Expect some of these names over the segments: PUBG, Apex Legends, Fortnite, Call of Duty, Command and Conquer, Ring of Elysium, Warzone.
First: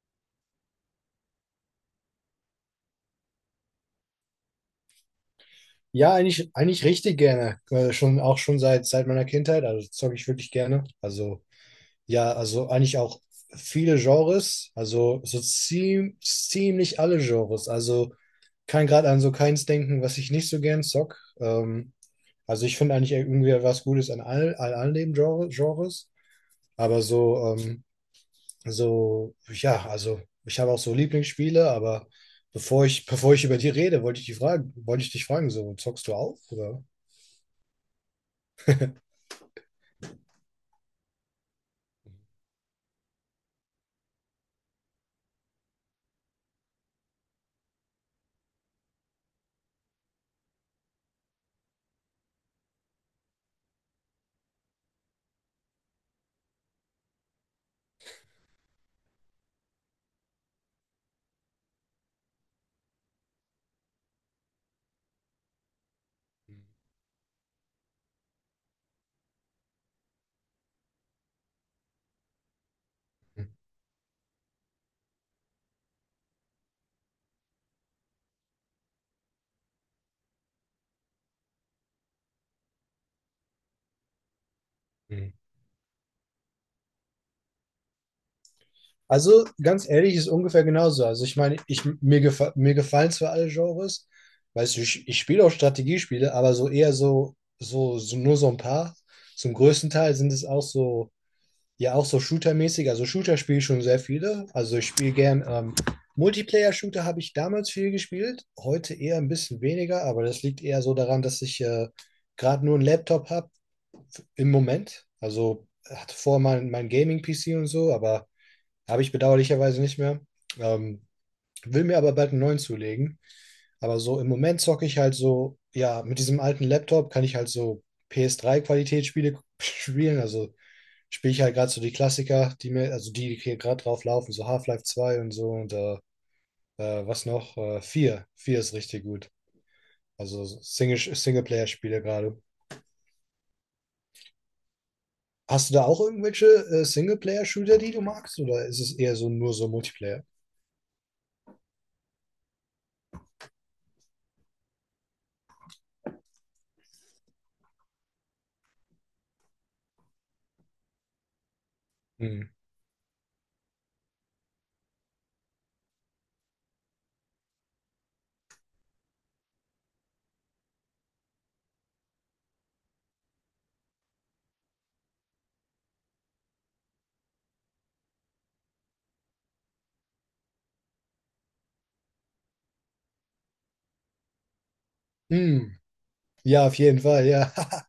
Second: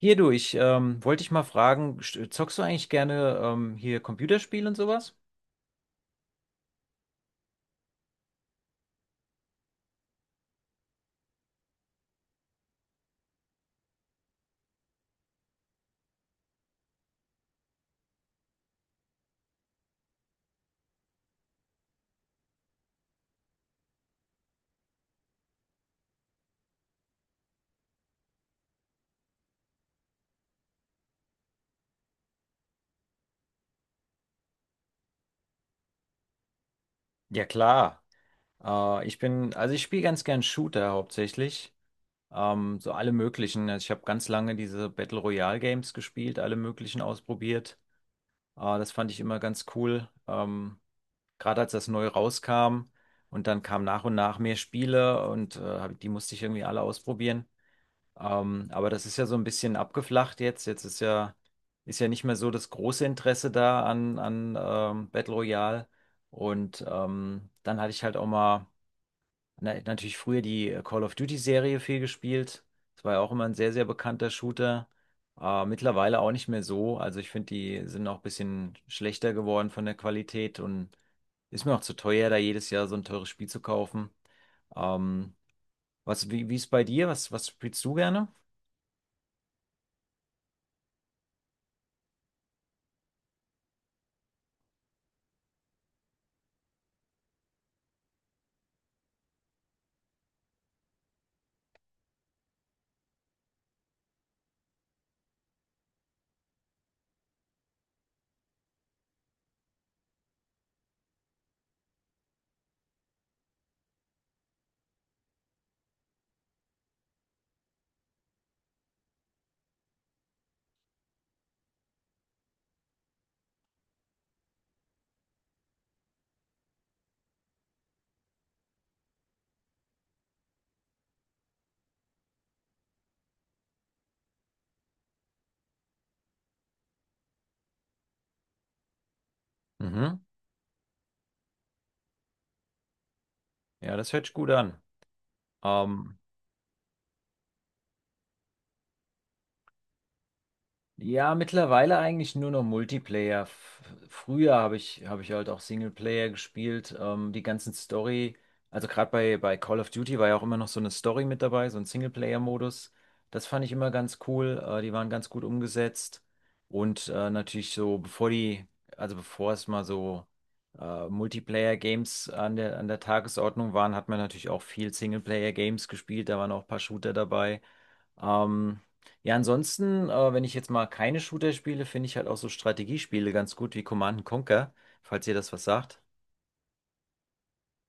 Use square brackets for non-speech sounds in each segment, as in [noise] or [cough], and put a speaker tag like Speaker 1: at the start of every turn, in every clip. Speaker 1: Hier du, ich wollte dich mal fragen, zockst du eigentlich gerne hier Computerspiele und sowas?
Speaker 2: Ja, eigentlich richtig gerne. Schon, auch schon seit meiner Kindheit. Also zocke ich wirklich gerne. Also eigentlich auch viele Genres. Also so ziemlich alle Genres. Also kann gerade an so keins denken, was ich nicht so gern zock. Also ich finde eigentlich irgendwie was Gutes an all den Genres. Aber also ich habe auch so Lieblingsspiele, aber bevor ich über die rede, wollte ich dich fragen, so zockst du auch, oder?
Speaker 1: Ja klar. Also ich spiele ganz gern Shooter hauptsächlich. So alle möglichen. Also ich habe ganz lange diese Battle Royale Games gespielt, alle möglichen ausprobiert. Das fand ich immer ganz cool. Gerade als das neu rauskam und dann kamen nach und nach mehr Spiele und die musste ich irgendwie alle ausprobieren. Aber das ist ja so ein bisschen abgeflacht jetzt. Jetzt ist ja nicht mehr so das große Interesse da an Battle Royale. Und dann hatte ich halt auch mal natürlich früher die Call of Duty-Serie viel gespielt. Das war ja auch immer ein sehr, sehr bekannter Shooter. Mittlerweile auch nicht mehr so. Also ich finde, die sind auch ein bisschen schlechter geworden von der Qualität und ist mir auch zu teuer, da jedes Jahr so ein teures Spiel zu kaufen.
Speaker 2: Mhm.
Speaker 1: Ähm, Wie ist bei dir? Was, was spielst du gerne?
Speaker 2: Also ganz ehrlich, ist ungefähr genauso. Also ich meine, ich, mir, gefa mir gefallen zwar alle Genres, weißt du, ich spiele auch Strategiespiele, aber so eher so nur so ein paar. Zum größten Teil sind es auch so, ja auch so Shooter-mäßig. Also Shooter spiele ich schon sehr viele. Also ich spiele gern Multiplayer-Shooter habe ich damals viel gespielt, heute eher ein bisschen weniger, aber das liegt eher so daran, dass ich gerade nur einen Laptop habe im Moment. Also hatte vorher mal mein Gaming-PC und so, aber habe ich bedauerlicherweise nicht mehr. Ähm, Will mir aber bald einen neuen zulegen. Aber so im Moment zocke ich halt so, ja, mit diesem alten Laptop kann ich halt so PS3-Qualitätsspiele [laughs] spielen. Also spiele ich halt gerade so die Klassiker, die mir, also die hier gerade drauf laufen, so Half-Life 2 und so und was noch? Vier 4 ist richtig gut.
Speaker 1: Mhm.
Speaker 2: Also Singleplayer-Spiele gerade.
Speaker 1: Ja, das hört sich gut an.
Speaker 2: Hast du da auch
Speaker 1: Ähm,
Speaker 2: irgendwelche Singleplayer-Shooter, die du magst? Oder ist es eher so nur so Multiplayer?
Speaker 1: ja, mittlerweile eigentlich nur noch Multiplayer. F früher habe ich halt auch Singleplayer gespielt. Die ganzen Story, also gerade bei Call of Duty war ja auch immer noch so eine Story mit dabei, so ein
Speaker 2: Hm.
Speaker 1: Singleplayer-Modus. Das fand ich immer ganz cool. Die waren ganz gut umgesetzt. Und natürlich so, bevor die, also bevor es mal so Multiplayer-Games an der Tagesordnung waren, hat man natürlich auch viel Singleplayer-Games gespielt. Da waren auch ein paar Shooter dabei. Ähm, ja, ansonsten, wenn ich jetzt mal keine Shooter spiele, finde ich halt auch so Strategiespiele ganz gut wie Command and Conquer, falls ihr das was
Speaker 2: Hm.
Speaker 1: sagt.
Speaker 2: Ja, auf jeden Fall, ja. [laughs]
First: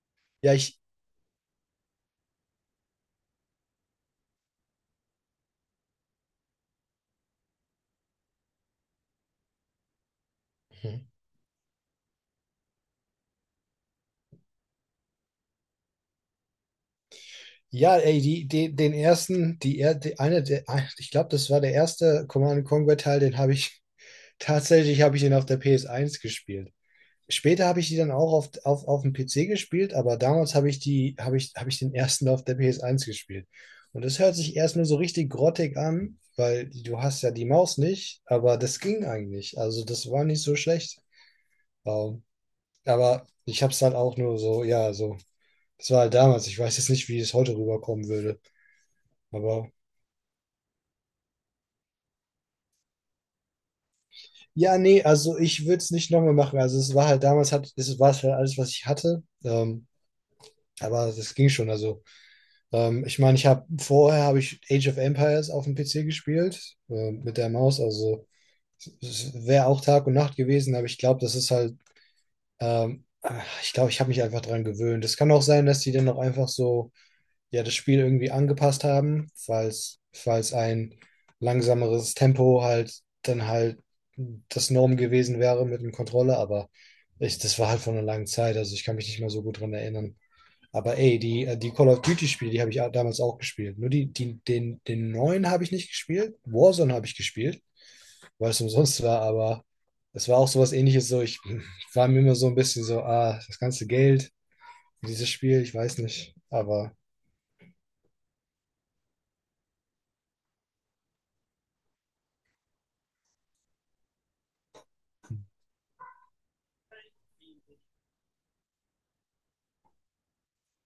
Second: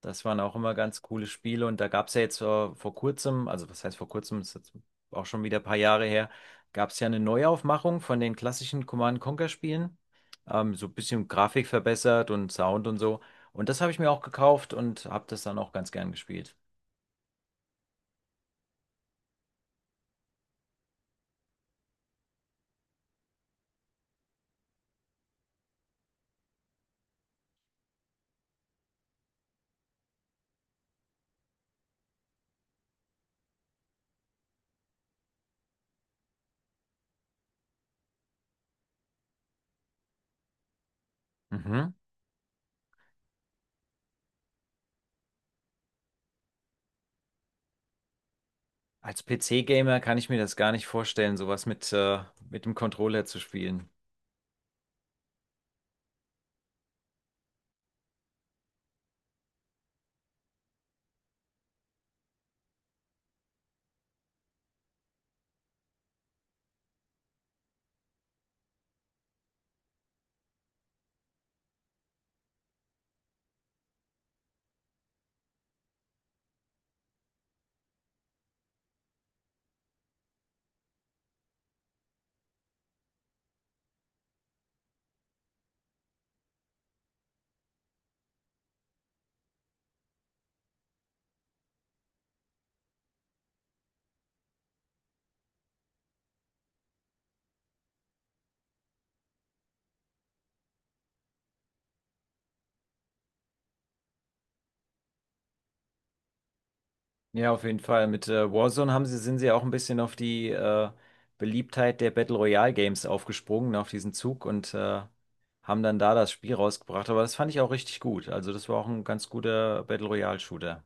Speaker 1: Das waren
Speaker 2: Ja,
Speaker 1: auch immer
Speaker 2: ich.
Speaker 1: ganz coole Spiele und da gab es ja jetzt vor kurzem, also was heißt vor kurzem, ist jetzt auch schon wieder ein paar Jahre her, gab es ja eine Neuaufmachung von den klassischen Command and Conquer Spielen. So ein
Speaker 2: Mhm.
Speaker 1: bisschen Grafik verbessert und Sound und so. Und das habe ich mir auch gekauft und habe das dann auch ganz gern gespielt.
Speaker 2: Ja, ey, die, die, den ersten, die, er- die eine, der, ein- ich glaube, das war der erste Command Conquer Teil, den habe ich [laughs] tatsächlich habe ich den auf der PS1 gespielt. Später habe ich die dann auch auf dem PC gespielt, aber damals habe ich habe ich den ersten auf der PS1 gespielt. Und das hört sich erstmal so richtig grottig an, weil du hast ja die Maus nicht, aber das ging eigentlich. Also das war nicht so schlecht.
Speaker 1: Mhm.
Speaker 2: Ähm, aber ich habe es halt auch nur so, ja, so. Das war halt damals. Ich weiß jetzt nicht, wie es heute rüberkommen würde.
Speaker 1: Als
Speaker 2: Aber
Speaker 1: PC-Gamer kann ich mir das gar nicht vorstellen, sowas mit dem Controller zu spielen.
Speaker 2: ja, nee, also ich würde es nicht nochmal machen. Es war halt alles, was ich hatte. Aber das ging schon. Also ich meine, ich habe vorher habe ich Age of Empires auf dem PC gespielt mit der Maus. Also es wäre auch Tag und Nacht gewesen, aber ich glaube, das ist halt, ich glaube, ich habe mich einfach dran gewöhnt. Es kann auch sein, dass die dann noch einfach so ja das Spiel irgendwie angepasst haben, falls ein langsameres Tempo halt dann halt das Norm gewesen wäre mit dem Controller, aber das war halt von einer langen Zeit, also ich kann mich nicht mehr so gut dran erinnern. Aber die Call of Duty-Spiele, die habe ich auch damals auch gespielt. Nur den neuen habe ich nicht gespielt. Warzone habe ich gespielt, weil es umsonst war, aber es war auch sowas ähnliches. So, war mir immer so ein bisschen so, ah, das ganze Geld, dieses Spiel, ich weiß nicht. Aber
Speaker 1: Ja, auf jeden Fall. Mit Warzone sind sie auch ein bisschen auf die Beliebtheit der Battle Royale Games aufgesprungen, auf diesen Zug und haben dann da das Spiel rausgebracht. Aber das fand ich auch richtig gut. Also das war auch ein ganz guter Battle Royale Shooter.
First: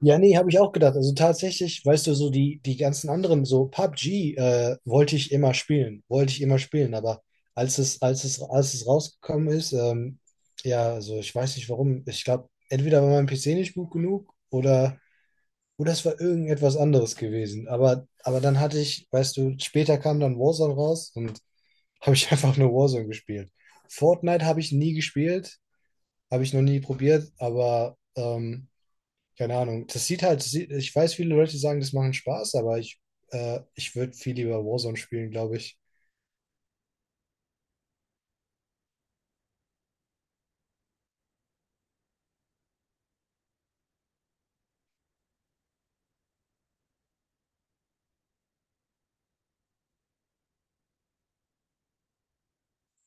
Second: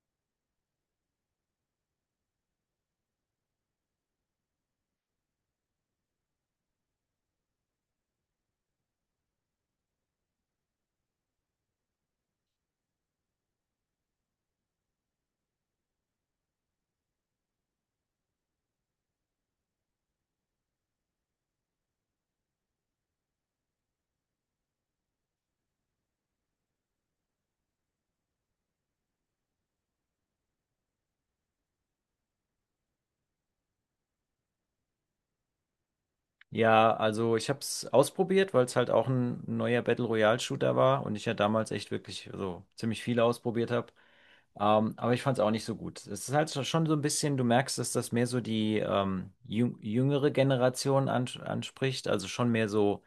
Speaker 2: ja, nee, habe ich auch gedacht. Also tatsächlich, weißt du, so die ganzen anderen, so PUBG, wollte ich immer spielen, wollte ich immer spielen, aber als es rausgekommen ist, ja, also ich weiß nicht warum. Ich glaube, entweder war mein PC nicht gut genug oder es war irgendetwas anderes gewesen. Aber dann hatte ich, weißt du, später kam dann Warzone raus und habe ich [laughs] einfach nur Warzone gespielt. Fortnite habe ich nie gespielt, habe ich noch nie probiert, aber keine Ahnung. Das sieht halt, sie- ich weiß, viele Leute sagen, das macht Spaß, aber ich würde viel lieber Warzone spielen, glaube ich.
Speaker 1: Ja, also ich habe es ausprobiert, weil es halt auch ein neuer Battle Royale Shooter war und ich ja damals echt wirklich so ziemlich viel ausprobiert habe. Aber ich fand es auch nicht so gut. Es ist halt so- schon so ein bisschen, du merkst, dass das mehr so die jüngere Generation anspricht, also schon mehr so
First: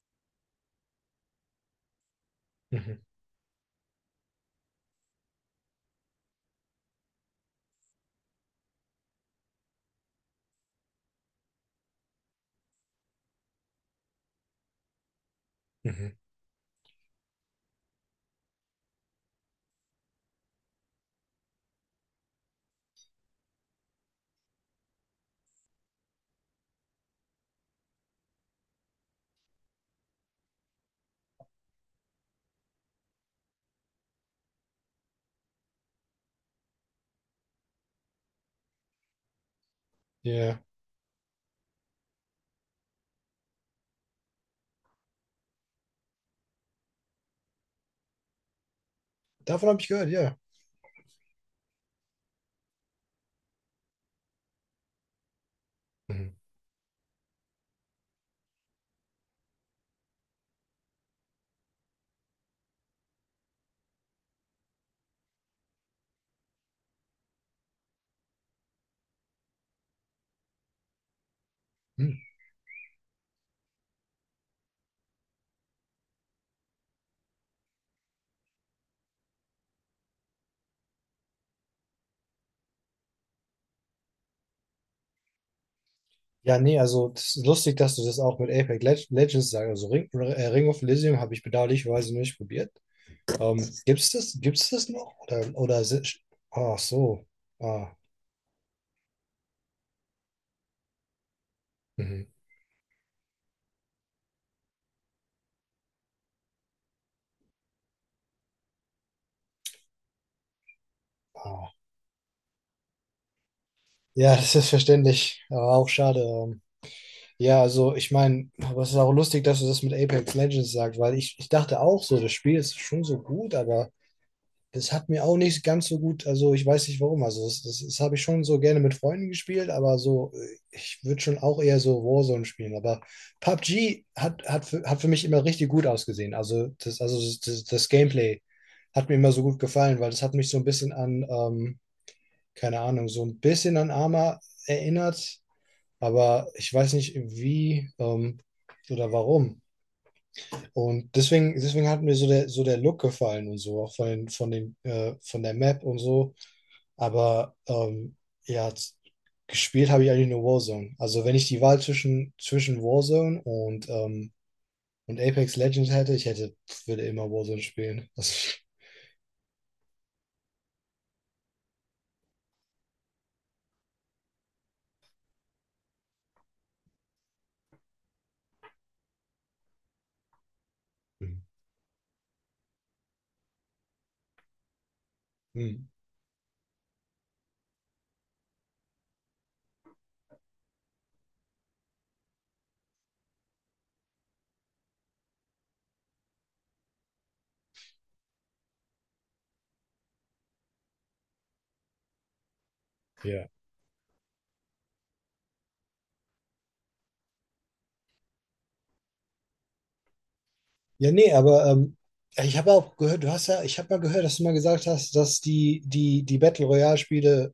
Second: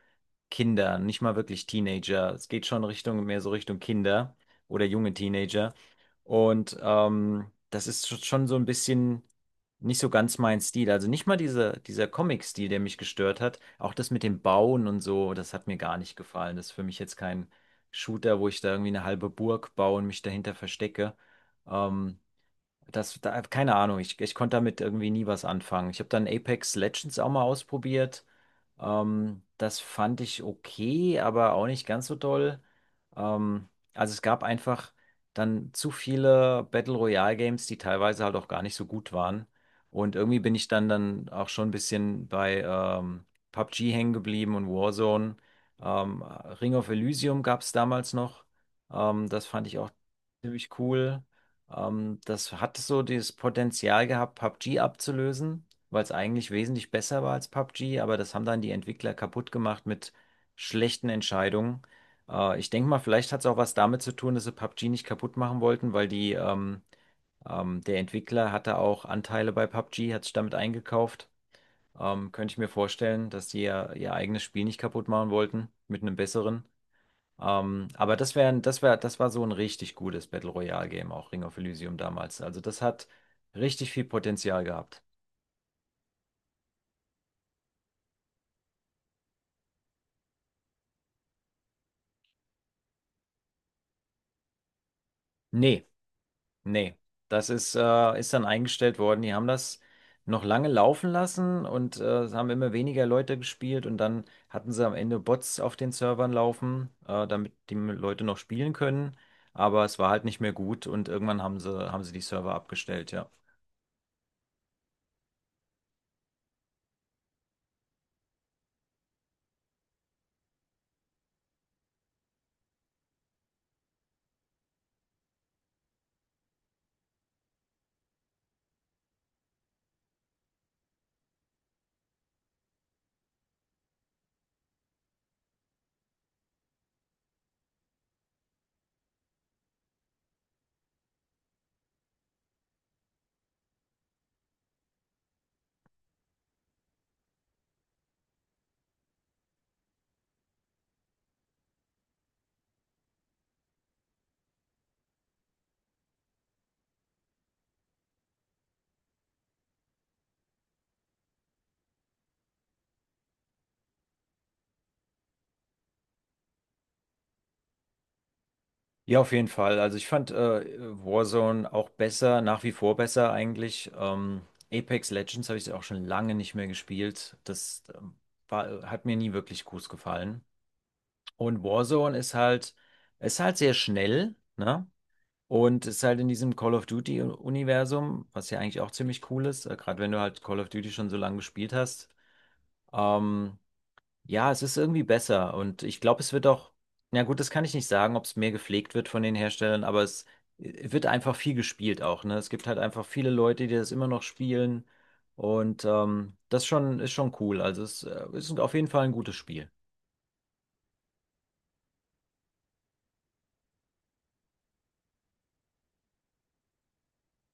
Speaker 1: Kinder, nicht mal wirklich Teenager. Es geht schon
Speaker 2: Mhm.
Speaker 1: Richtung, mehr so Richtung Kinder oder junge Teenager. Und das ist schon so ein bisschen nicht so ganz mein Stil. Also nicht mal dieser Comic-Stil, der mich gestört hat. Auch das mit dem Bauen und so, das hat mir gar nicht
Speaker 2: Mhm.
Speaker 1: gefallen. Das ist für mich jetzt kein Shooter, wo ich da irgendwie eine halbe Burg baue und mich dahinter verstecke. Ähm, das, da, keine Ahnung, ich konnte damit irgendwie nie was anfangen. Ich habe dann Apex Legends auch mal ausprobiert. Das fand ich okay, aber auch nicht ganz so toll. Ähm, also es gab einfach dann zu viele Battle Royale Games, die teilweise halt auch gar nicht so gut waren. Und irgendwie bin
Speaker 2: Ja.
Speaker 1: ich dann auch schon ein bisschen bei PUBG hängen geblieben und Warzone. Ring of Elysium gab es damals noch. Das fand
Speaker 2: Davon
Speaker 1: ich
Speaker 2: habe ich
Speaker 1: auch
Speaker 2: gehört, ja.
Speaker 1: ziemlich cool. Das hat so dieses Potenzial gehabt, PUBG abzulösen, weil es
Speaker 2: Mhm.
Speaker 1: eigentlich wesentlich besser war als PUBG, aber das haben dann die Entwickler kaputt gemacht mit schlechten Entscheidungen. Ich denke mal, vielleicht hat es auch was damit zu tun, dass sie PUBG nicht kaputt machen wollten, weil der Entwickler hatte auch Anteile bei PUBG, hat sich damit eingekauft.
Speaker 2: Hm.
Speaker 1: Könnte ich mir vorstellen, dass die ihr eigenes Spiel nicht kaputt machen wollten mit einem besseren. Aber das wäre, das wär, das war so ein richtig gutes Battle Royale Game, auch Ring of Elysium damals. Also das hat richtig viel Potenzial gehabt.
Speaker 2: Ja, nee, also das ist lustig, dass du das auch mit Apex Leg- Legends sagst. Also Ring of Elysium habe ich bedauerlicherweise nicht probiert. Ähm, Gibt's das, gibt's das noch? Oder
Speaker 1: Nee,
Speaker 2: si- ach
Speaker 1: nee.
Speaker 2: so.
Speaker 1: Das ist,
Speaker 2: Ah.
Speaker 1: ist dann eingestellt worden. Die haben das noch lange laufen lassen und
Speaker 2: Mhm.
Speaker 1: es haben immer weniger Leute gespielt und dann hatten sie am Ende Bots auf den Servern laufen, damit die Leute noch spielen können. Aber es war halt nicht mehr gut und irgendwann
Speaker 2: Ah.
Speaker 1: haben sie die Server abgestellt, ja.
Speaker 2: Ja, das ist verständlich, aber auch schade. Ja, also ich meine, aber es ist auch lustig, dass du das mit Apex Legends sagst, weil ich dachte auch so, das Spiel ist schon so gut, aber das hat mir auch nicht ganz so gut, also ich weiß nicht warum, also das habe ich schon so gerne mit Freunden gespielt, aber so, ich würde schon auch eher so Warzone spielen, aber PUBG hat, hat, für, hat für mich immer richtig gut ausgesehen, also das Gameplay hat mir immer so gut gefallen, weil das hat mich so ein bisschen an, keine Ahnung, so ein bisschen an Arma erinnert, aber ich weiß nicht, wie oder warum. Und deswegen hat mir so der Look gefallen und so, auch von der Map und so. Aber ja, z- gespielt habe ich eigentlich nur Warzone. Also wenn ich die Wahl zwischen Warzone und Apex Legends hätte, würde immer Warzone spielen. [laughs] Das.
Speaker 1: Ja, auf jeden Fall. Also ich fand Warzone auch besser, nach wie vor besser eigentlich. Apex Legends habe ich auch schon lange nicht mehr gespielt. Das hat mir nie wirklich gut gefallen.
Speaker 2: Mhm.
Speaker 1: Und ist halt sehr schnell, ne?
Speaker 2: Hm.
Speaker 1: Und ist halt in diesem Call of Duty-Universum, was ja eigentlich auch ziemlich cool ist, gerade wenn du halt Call of Duty schon so lange gespielt hast. Ähm, ja, es ist irgendwie besser und ich glaube, es wird auch, na gut, das kann ich nicht sagen, ob es mehr gepflegt wird von den Herstellern, aber es wird einfach viel gespielt auch, ne? Es gibt halt einfach viele
Speaker 2: Ja.
Speaker 1: Leute, die das immer noch spielen und das ist schon cool. Also es ist auf jeden Fall ein gutes Spiel.
Speaker 2: Ja, nee, aber ich habe auch gehört, ich habe mal gehört, dass du mal gesagt hast, dass die Battle Royale-Spiele,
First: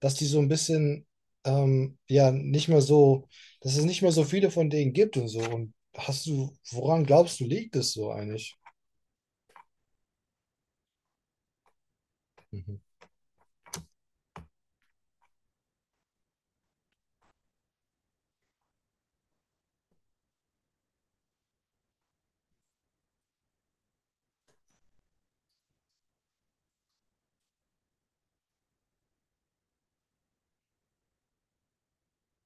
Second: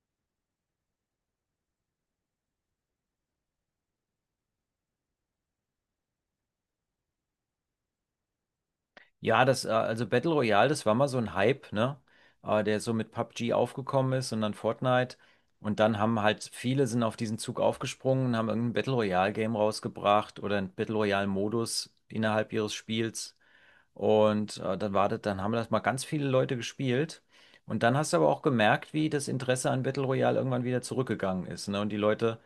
Speaker 2: dass die so ein bisschen, ja, nicht mehr so, dass es nicht mehr so viele von denen gibt und so. Und hast du, woran glaubst du, liegt es so eigentlich?
Speaker 1: Also Battle Royale, das war mal so ein Hype, ne? Der
Speaker 2: Mhm.
Speaker 1: so mit PUBG aufgekommen ist und dann Fortnite. Und dann haben halt viele sind auf diesen Zug aufgesprungen, und haben irgendein Battle Royale Game rausgebracht oder ein Battle Royale Modus innerhalb ihres Spiels. Und dann war das, dann haben das mal ganz viele Leute gespielt. Und dann hast du aber auch gemerkt, wie das Interesse an Battle Royale irgendwann wieder zurückgegangen ist, ne? Und die Leute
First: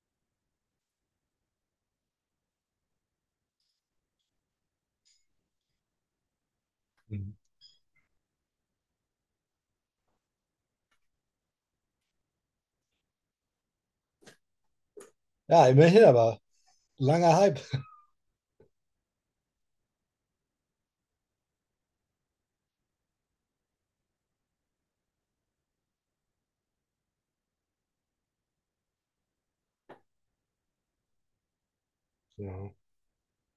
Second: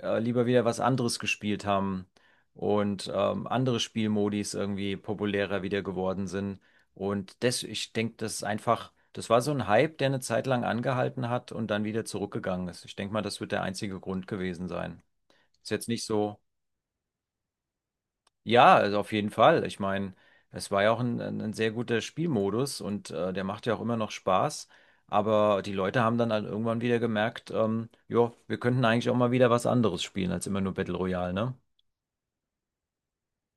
Speaker 1: lieber wieder was anderes gespielt haben und andere Spielmodis irgendwie populärer wieder geworden sind.
Speaker 2: Mhm.
Speaker 1: Und das, ich denke, das ist einfach, das war so ein Hype, der eine Zeit lang angehalten hat und dann wieder zurückgegangen ist. Ich denke mal, das wird der einzige Grund gewesen sein.
Speaker 2: Ja,
Speaker 1: Ist jetzt nicht
Speaker 2: immerhin,
Speaker 1: so.
Speaker 2: aber langer Hype.
Speaker 1: Ja, also auf jeden Fall. Ich meine, es war ja auch ein sehr guter Spielmodus und der macht ja auch immer noch Spaß. Aber die Leute haben dann halt irgendwann wieder gemerkt, ja, wir könnten eigentlich auch mal wieder was anderes spielen als immer nur Battle Royale, ne?
Speaker 2: Ja.